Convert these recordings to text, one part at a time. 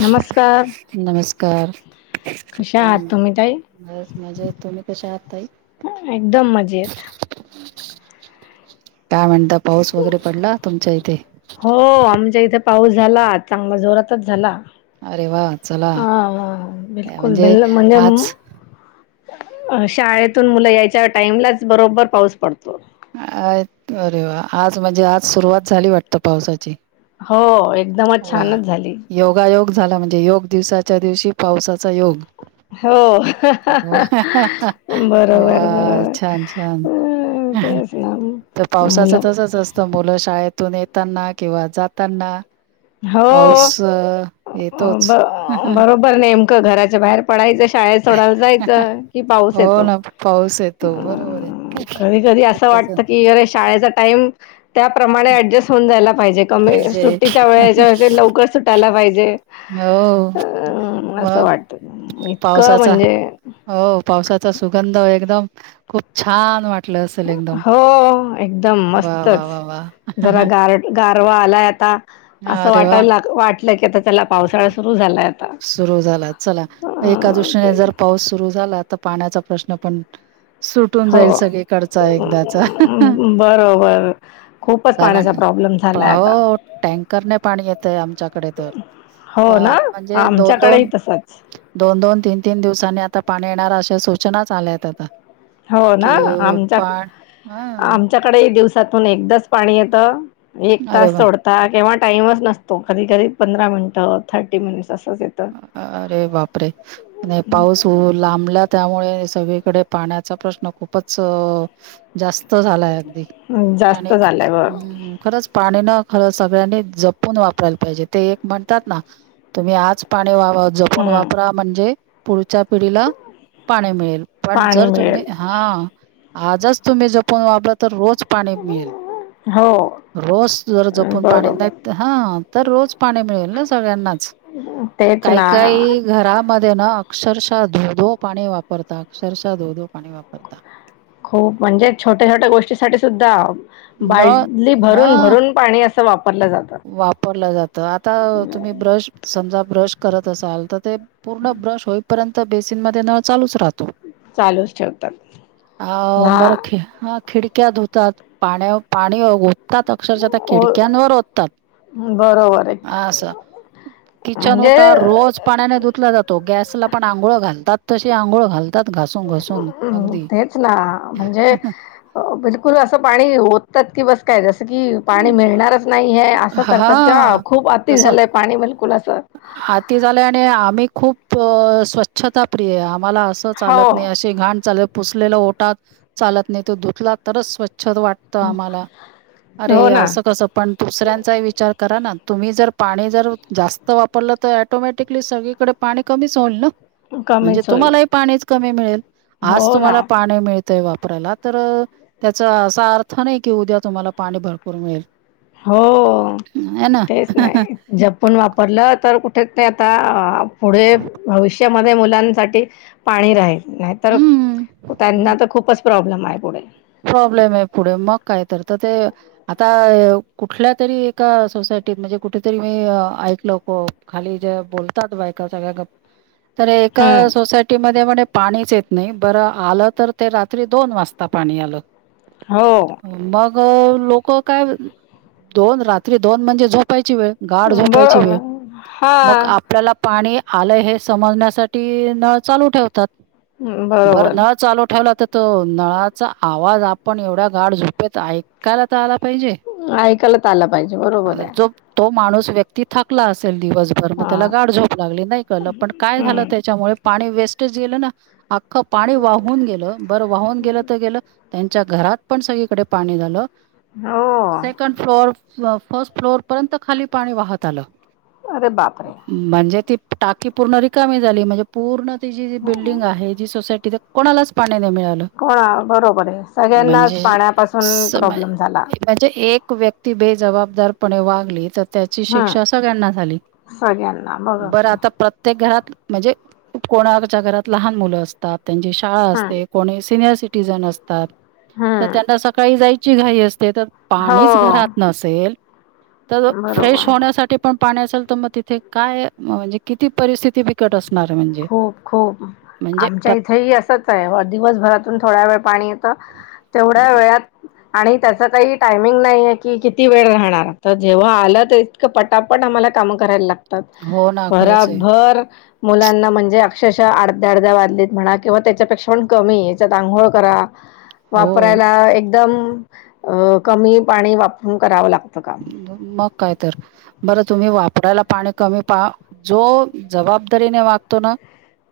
नमस्कार नमस्कार कशा काय आहात म्हण तुम्ही ताई बस मजेत तुम्ही कशा आहात ताई? हा एकदम मजेत. काय म्हणता पाऊस वगैरे पडला तुमच्या इथे? हो आमच्या इथे पाऊस झाला आज चांगला जोरातच झाला. अरे वा चला हा वा- वा बिलकुल म्हणजे बिल्ल मध्यम आज अ शाळेतून मुलं यायच्या टाइमलाच बरोबर पाऊस पडतो. अ अरे वा आज म्हणजे आज सुरुवात झाली वाटतं पावसाची. हो एकदमच वा छानच झाली. योगायोग झाला म्हणजे योग दिवसाच्या दिवशी पावसाचा योग हो हो बरोबर बरोबर छान छान. अ तेच ना तर पावसाच मुलं तसच असतं मुलं शाळेत तून येताना किंवा जाताना पाऊस हो अ, येतोच ब बरोबर नेम क घराच्या बाहेर पडायचंय शाळे सोडायला जायच की पाऊस हो येतो ना पाऊस येतो बरोबर आहे कधी कधी अस तस वाटत की शाळेचं टाइम त्याप्रमाणे ऍडजस्ट होऊन जायला पाहिजे कमी सुटीत च्या वेळेच्या ऐवजी लवकर सुटायला पाहिजे हो अ असं मग वाटत इतकं पावसाचा म्हणजे हो पावसाचा सुगंध एकदम खूप छान वाट हो एकदम वा वा मस्तच वा वा जरा गारट गार वा आलाय आता अस अरे वाटाय वा लाग वाटलं की आता चला पावसाळा सुरु झालाय आता सुरू झाला चला अ मग एका दृष्टीने ते जर पाऊस सुरू झाला तर पाण्याचा प्रश्न पण सुटून हो जाईल सगळीकडचा एकदाचा... हं.. हं बरोबर खूपच पाण्याचा कारण प्रॉब्लेम झालाय आता हो... टँकरने पाणी येतंय आमच्याकडे तर हो पा- ना म्हणजे दोन आमच्याकडेही दोन... तसच दोन दोन तीन तीन दिवसांनी आता पाण्या येणार अशा सूचनाच आल्या आहेत आता हो कि ना... आमच्या... पाण हा आमच्याकडेही दिवस सातून एकदाच पाणी येतं एक अरे तास वा सोडता किंवा टाईमच नसतो कधी कधी पंधरा मिनिटं थर्टी मिनिटस अरे बापरे नाही पाऊस हो लांबला त्यामुळे सगळे कडे पाण्याचा प्रश्न खूपच जास्त झालाय हं, [inaudible] आणि... जास्त झालंय ब ह्... खरंच पाणी ना खरं सगळ्यांनी जपून वापरायला पाहिजे ते एक म्हणतात ना तुम्ही आज वावं जपून हम्म वापरा म्हणजे पुढ पुढच्या पिढीला पाणी मिळेल... पण पाणी जर तुम्ही... मिळेल हा आजच तुम्ही जपून वापरलं तर रोज पाणी मिळेल हो. रोज जर जपून पाणी नाही बरोबर तर हा तर रोज पाणी मिळेल ना सगळ्यांना ह... ते कायी काही घरामध्ये ना अक्षरशः धोधो पाणी वापरता अक्षरशः धोधो पाणी वापरता खूप म्हणजे छोट्या छोट्या गोष्टीसाठी सुद्धा... न बादली हा भरून भरून पाणी अस वापरलं जातं आता तुम्ही ब्रश समजा ब्रश करत असाल तर ते पूर्ण ब्रश होईपर्यंत बेसिन मध्ये नळ चालूच राहतो चालूच ठेवतात. आ... ला बरं.... ठेव.. खिडक्या धुतात पाण्या पाणी ओततात अक्षरशः त्या हो खिडक्यांवर ओत बरोबर ए किचन ओटा रोज पाण्याने धुतला जातो गॅसला पण आंघोळ घालतात तशी आंघोळ घाल घासून घासून [inaudible] तेच ना... म्हणजे बिलकुल असं पाणी ओततात... की बस काय जसं की पाणी मिळणारच नाही ए असं करतात किंवा हां. खूप अति झालंय पाणी बिलकुलच आती झालंय आणि आम्ही खूप स्वच्छता प्रियए मला असं हो चालत नाही अशी घाण चालेल पुसलेला ओटा चालत नाही तो धुतला तरच स्व च्छ वाटतं आम्हाला... अरे हो ना असं कसं पण दुसऱ्यांचाही विचार करा ना... तुम्ही जर... पाणी जर... जा वापरलं तर ॲटोमॅटिकली सगळीकडे पाणी कमीच होईल ना... म्हणजे कमीच होईल तुम्हालाही पाणी कमी मिळेल आज हो ना तुम्हाला पाणी मिळ ळतंय वापरायला तर त्याचा असा अर्थ नाही कि उद्या तुम्हाला पाणी भरपूर मिळेल हो आहे ना. तेच नाही जपून वाप भरलं तर कुठं ते आता पुढे भविष्यामध्ये मुलांसाठी पाणी राहील नाहीतर हं. त्यांना तर खूपच प्रॉब्लेम आहे पुढे प्रॉब्लेम आहे पुढे मग काय तर... तर ते आता कुठल्या तरी एका सोसाय यटीत म्हणजे कुठेतरी मी ऐकलं खाली जे बोलतात बायका सगळ्या गप तर एका हम्म सोसायटीमध्ये म्हणे पाणीच येत नाही... बरं आलं तर ते रात्री दोन वासता पाणी आलं मग हो [inaudible] लोक काय दोन रात्री दोन म्हणजे झोपायची वेळ गाढ झोपायची वेळ... बरोबर हा मग आपल्याला पाणी आलंय हे समजण्यासाठी नळ चालू ठेवतात हम्म, बरं बरोबर नळ चालू ठेवला तर तो नळाचा आवाज आपण एवढ्या गाढ झोपेत ऐ.. कायला तर आला पाहिजे ऐकायलाच आला पाहिजे बरोबर आहे [inaudible] तो माणूस व्यक्ती थंबला असल दिवस भर हा त्याला गार झोप लागली नाही का पण काय झाल‌ हम्म त्यामुळे वेस्टच गेल ना अख्खं पाणी वाहून गेलं बर वाहुन गेल त्यांच्या घरात पण सगळीकडे पाणी झालं [inaudible] हो सेकंड फ्लोअर फर्स्ट फ्लोर पर्यंत खाली पाणी वाहत आलं अरे बापरे म्हणजे ती टाकी पूर्ण रिकामी झाली म्हणजे पूर्ण ति जी जी बिल्डिंग आहे जी सोसायटी कोणालाच पा मिळालं कोणा बरोबर आहे सगळ्यांनाच म्हणजे पाण्यापासून स प्रॉब्लेम झाला म्हणजे एक व्यक्ती बेजबाबदारपणे वागली तर त्याची हम्म शिक्षा सगळ्यांना झाली सगळ्यांना [inaudible] बघा बर की आता प्रत्येक घरात म्हणजे कोणाच्या घरात लहान मुलं असतात त्यांची शाळा हम्म असते कोणी सिनियर स असत हम्म त्यांना सकाळी जायची घाई असते ते तर पाणीच घरात हो नसेल तर फ्रेश बरोबर होण्यासाठी पण पाणी असेल तर मग तिथे काय म्हणजे किती परिस्थिती बिकट असणार आहे म्हणजे खूप खूप म्हणजे आमच्या प्रत- इथही असंच आहे दिवसभरातून थोड वेळ पाणी येत तेवढ्या बर. वेळात आणि त्याच काही टायमिंग नाहीय की किती वेळ राहणार तर जेव्हा आलं तर इतकं पटापट आ मला काम करायला लागतात हो ना खरंच आहे भराभर मुलांना म्हणजे अक्षरशः अडध्या अडध्या वाजलीत म्हणा किंवा त्याच्यापेक्षा पण कमी याच्यात आांघोळ करा हो वापरायला एकदम अ कमी पाणी वापरून करावं लागतं काम मग काय तर बर तुम्ही वापरायला पाणी कमी पाहा जो जबाबदारीने वागतो ना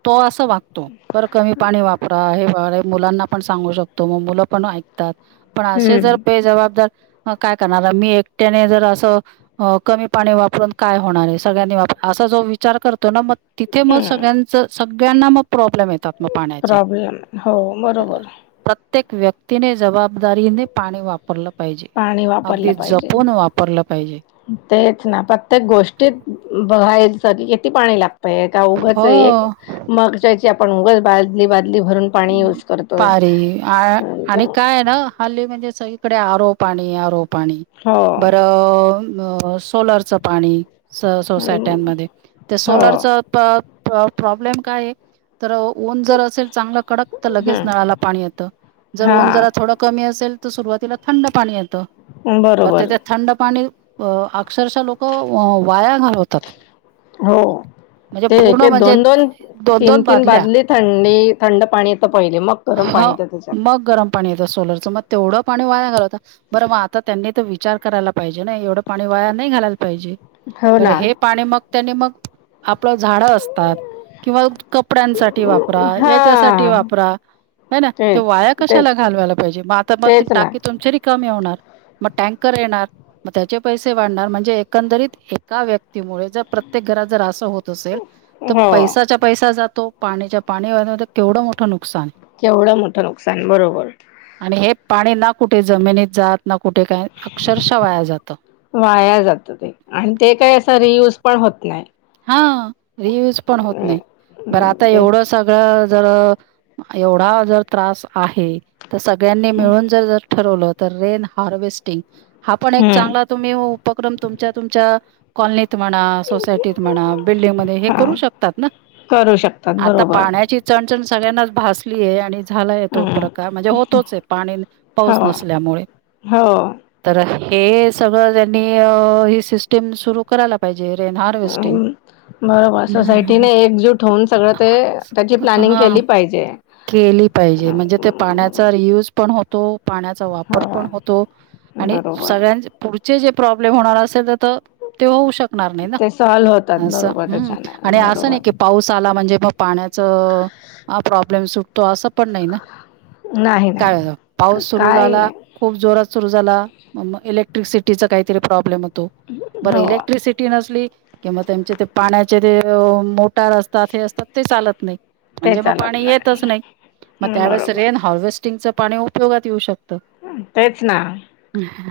तो असं वागतो बरं कमी पाणी वापरा हे मुलांना पण सांगू शकतो मग मुलं पण ऐकतात पण असे जर हम्म बेजबाबदार काय करणार मी एक त्याने जर असं कमी पाणी वापरून काय होणार आहे सगळ्यांनी वापर असा जो विचार करतो ना म तिथे मग हम्म सगळ्यांच सगळ्यांना मग प्रोब्लेम येतात मग पाण्याचे प्रॉब्लेम हो बरोबर प्रत्येक व्यक्तीने जबाबदारीने पाणी वापरलं पाहिजे पाणी वापरलं अगदी पाहिजे जपून वापरलं पाहिजे तेच ना प्रत्येक गोष्टी [inaudible] बघाय किती पाणी लागतय उघच हो एक मागची आपण उघ बाजली बा पारी अ आणि काय ना हल्ली म्हणजे स इकडे आरो पाणी आरो पाणी हो बरं सोलरचं पाणी हम्म, सोसायट्यांमध्ये ते हो सोलरचा [inaudible] प्रॉब्लेम काय तर ऊन जर असेल चांगलं कडक तर लगेच हम्म नळाला पाणी येतं जर हा ऊन जरा थोडं कमी अस असल तर सुरुवातीला थंड पाणी येतं बरोबर तेथ थंड पाणी अ अक्षरशः लोक वाया घालवतात हो म्हणजे पूर्ण ते म्हणजे दोन दोन तीन तीन बाजली थंडी थंड पाणी येतं पहिले मग गरम पाणी हाव येतं त्याच्यात मग गरम पाणी येतं सोलरचं मग तेवढं पाणी वाया घाल बरं मग आता त्यांनी तर विचार करायला पाहिजे ना एवढं पाणी वाया नाही घालायला पाहिजे हो बर ना हे पाणी मग त्यानी मग आप आपल झाड असतात किंवा कपड्यांसाठी वापरा हा याच्यासाठी ढी वापरा हैना तेच वाया तेच कशाला घालवायला पाहिजे मग आता मग तेच ना टाकी तुमची रिका कमी होणार. मग टँकर येणार मग त्याचे पैसे वाढणार म्हणजे एकंदरीत एका व्यक्तीमुळे जर प्रत्येक घरात जर अस होत असेल तर हो पैसाच्या पैसा जातो पाच्या पाणी केवढं मोठ नुक केवढं मोठं नुकसान बरोबर. आणि हे पाणी ना कुठे जमिनीत जात. ना कुठे काय अक्षरशः वाया जातं वाया जात ते आणि ते काय असं रियूज. पण होत नाही. हां रियूज पण होत नाही. बर हम्म आता एवढं तेच सगळं जर एवढा ज जर त्रास आहे. तर सगळ्यांनी मिळून जर ठरवलं. रेन हार्वेस्टिंग हा पण एक चांगला हम्म तुम्ही उपक्रम तुमच्या तुमच्या कॉलनीत तुम्सोसायटीत म्हणा बिल्डिंग मध्ये हे हा करु शकतात ना? करू शकतात आता बरोबर पाण्याची चणचण सगळ्यांनाच भासली आहे, आणि झालाय तो हम्म प्रकार म्हणजे होतोच आहे. पाणी पाऊस हो नसल्यामुळे हो तर, हे सगळं त्यांनी अ ही सिस्टम सुरू करायला पाहिजे.. हार्वेस्टिंग. बरोबर सोसायटीे अ एकजूट होऊन सगळं ते त्याची प्लॅनिंग हां. केली पाहिजे. [inaudible] केली पाहिजे म्हणजे ते हम्म, पाण्याचा रियूज पण हो तो पाण्याचा वापर पण हो होतो आणि बरोबर सगळ्यां पुढ चे जे प्रॉब्लेम होणार असेल, त त ते होऊ शकणार नाही ना. ते सॉल्व होतात असं बरोबर हं त्याच्याने आणि असं बरोबर नाही की पाऊस आला, म्हणजे मग पाण्याच प्रॉब्लेम सुटतो तो अस पण नाही नाही काय नाही पाऊस सुरू काही झाला नाही खुप जोरात? सुरु झाला मग इलेक्ट्रिसिटीचा काहीतरी प्रॉब्लेम होता. तो बर हो इलेक्ट्रिसिटी नसली, कि मग त्याच्या पाण्याचे तो मो टार असतात हे असतात ते चालत नाही ते म्हणजे मग चालत पाणी येतच नाही. मग हम्म, त्यावेळेस बरोबर रेन हार्वेस्टिंगच पाणी उपयोगात येऊ शकत. ह तेच ना.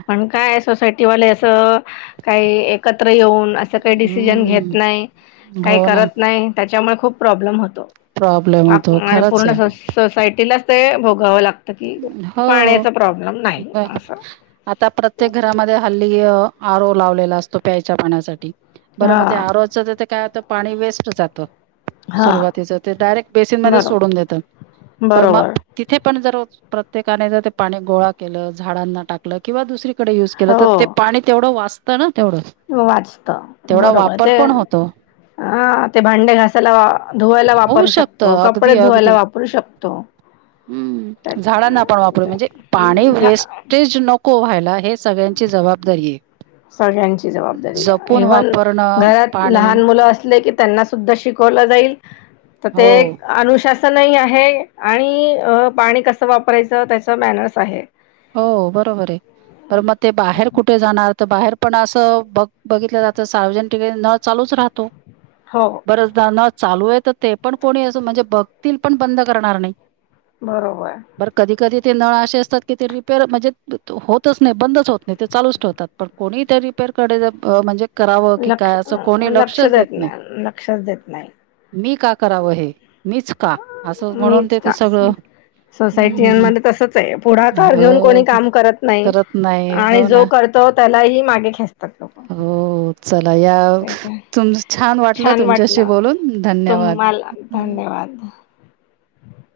पण काय सोसायटीवाले असं. काही एकत्र येऊन. अस काही डिसीजन घेत हम्म नाही, काही हो ना करत नाही, त्याच्यामुळे खूप प्रॉब्लेम होतो. प्रॉब्लेम अ होतो आणि खरंच पूर्ण आहे सोसायटीलाच ते भोगावं लागतं कि, पाण्या हो. आता प्रत्येक घरामध्ये हल्ली- आरो लावलेला असतो. प्यायच्या पाण्यासाठी. बर हा मग ते आरोच तेथे काय होत? पाणी वेस्ट जातं. हा सुरुवातीचा ते डायरेक्ट बेसीन मध्येच बरो सोडून देतात, मग बरोबर तिथे पण जर प्रत्येकाने जर ते पाणी गोळा केलं झाडांना टाकलं किंवा दुसरी युज केलं त हो ते पाणी तेवढं वाचतं ना. तेवढं वाचत तेवढा बरोबर वापर ते. पण होतो हा ते भांडे घासायला, धुवायला होऊ वापरू शकतो, शकतं कपडे धुवायला वापरू शकतो. त्या- हं झाडांना आपण वापरूया म्हणजे पाणी त्या- झा वेस्टेज नको व्हायला हेच सगळ्यांची जबाबदारी आहे. सगळ्यांची जबाबदारी... जपून इव्हन वापरणं घरात पाणी लहान मुलं अस. त्यांना सुद्धा शिकवल जाईल तर ते हो अनुशासन तेल हि आहे आणि पाणी कसं वापरायचं त्याचा मॅनर्स आहे. हो बरोबर आहे बर, मग ते बाहेर कुठे जाणार? त बाहेर पण असं बघ बघितलं जातं सार्वजनिक ठिकाणी नळ चालूच राहतो. हो बरेचदा ना चालू आहे तर ते पण कोणी अस म्हणजे बघतील, पण बंद करणार नाही. बरोबर. बरं कधी कधी ते नळा अशे असतात. की ते रिपेयर म्हणजे होतच नाही बंदच होत नाही ते चालूच ठेवतात. पण कोणीही ते रिपेयर कडे म्हणजे करावं की लक्ष काय असं कोणी लक्ष लक्षच देत नाही. लक्षच देत नाही मी का करावं हे? मीच का असं? म्हणून मीच तेथ का सगळं हम्म सोसायटीमध्ये तसच आहे. पुढाकार घेऊन हो कोणी काम करत नाही - नाही आणि हो ना जो करतो. त्यालाही मागे खेचतात लोक, हो चला या तेच तुम वाटलं छान तुमच्याशी वाटलं बोलून तुम्हाला धन्यवाद. धन्यवाद. [inaudible] [inaudible]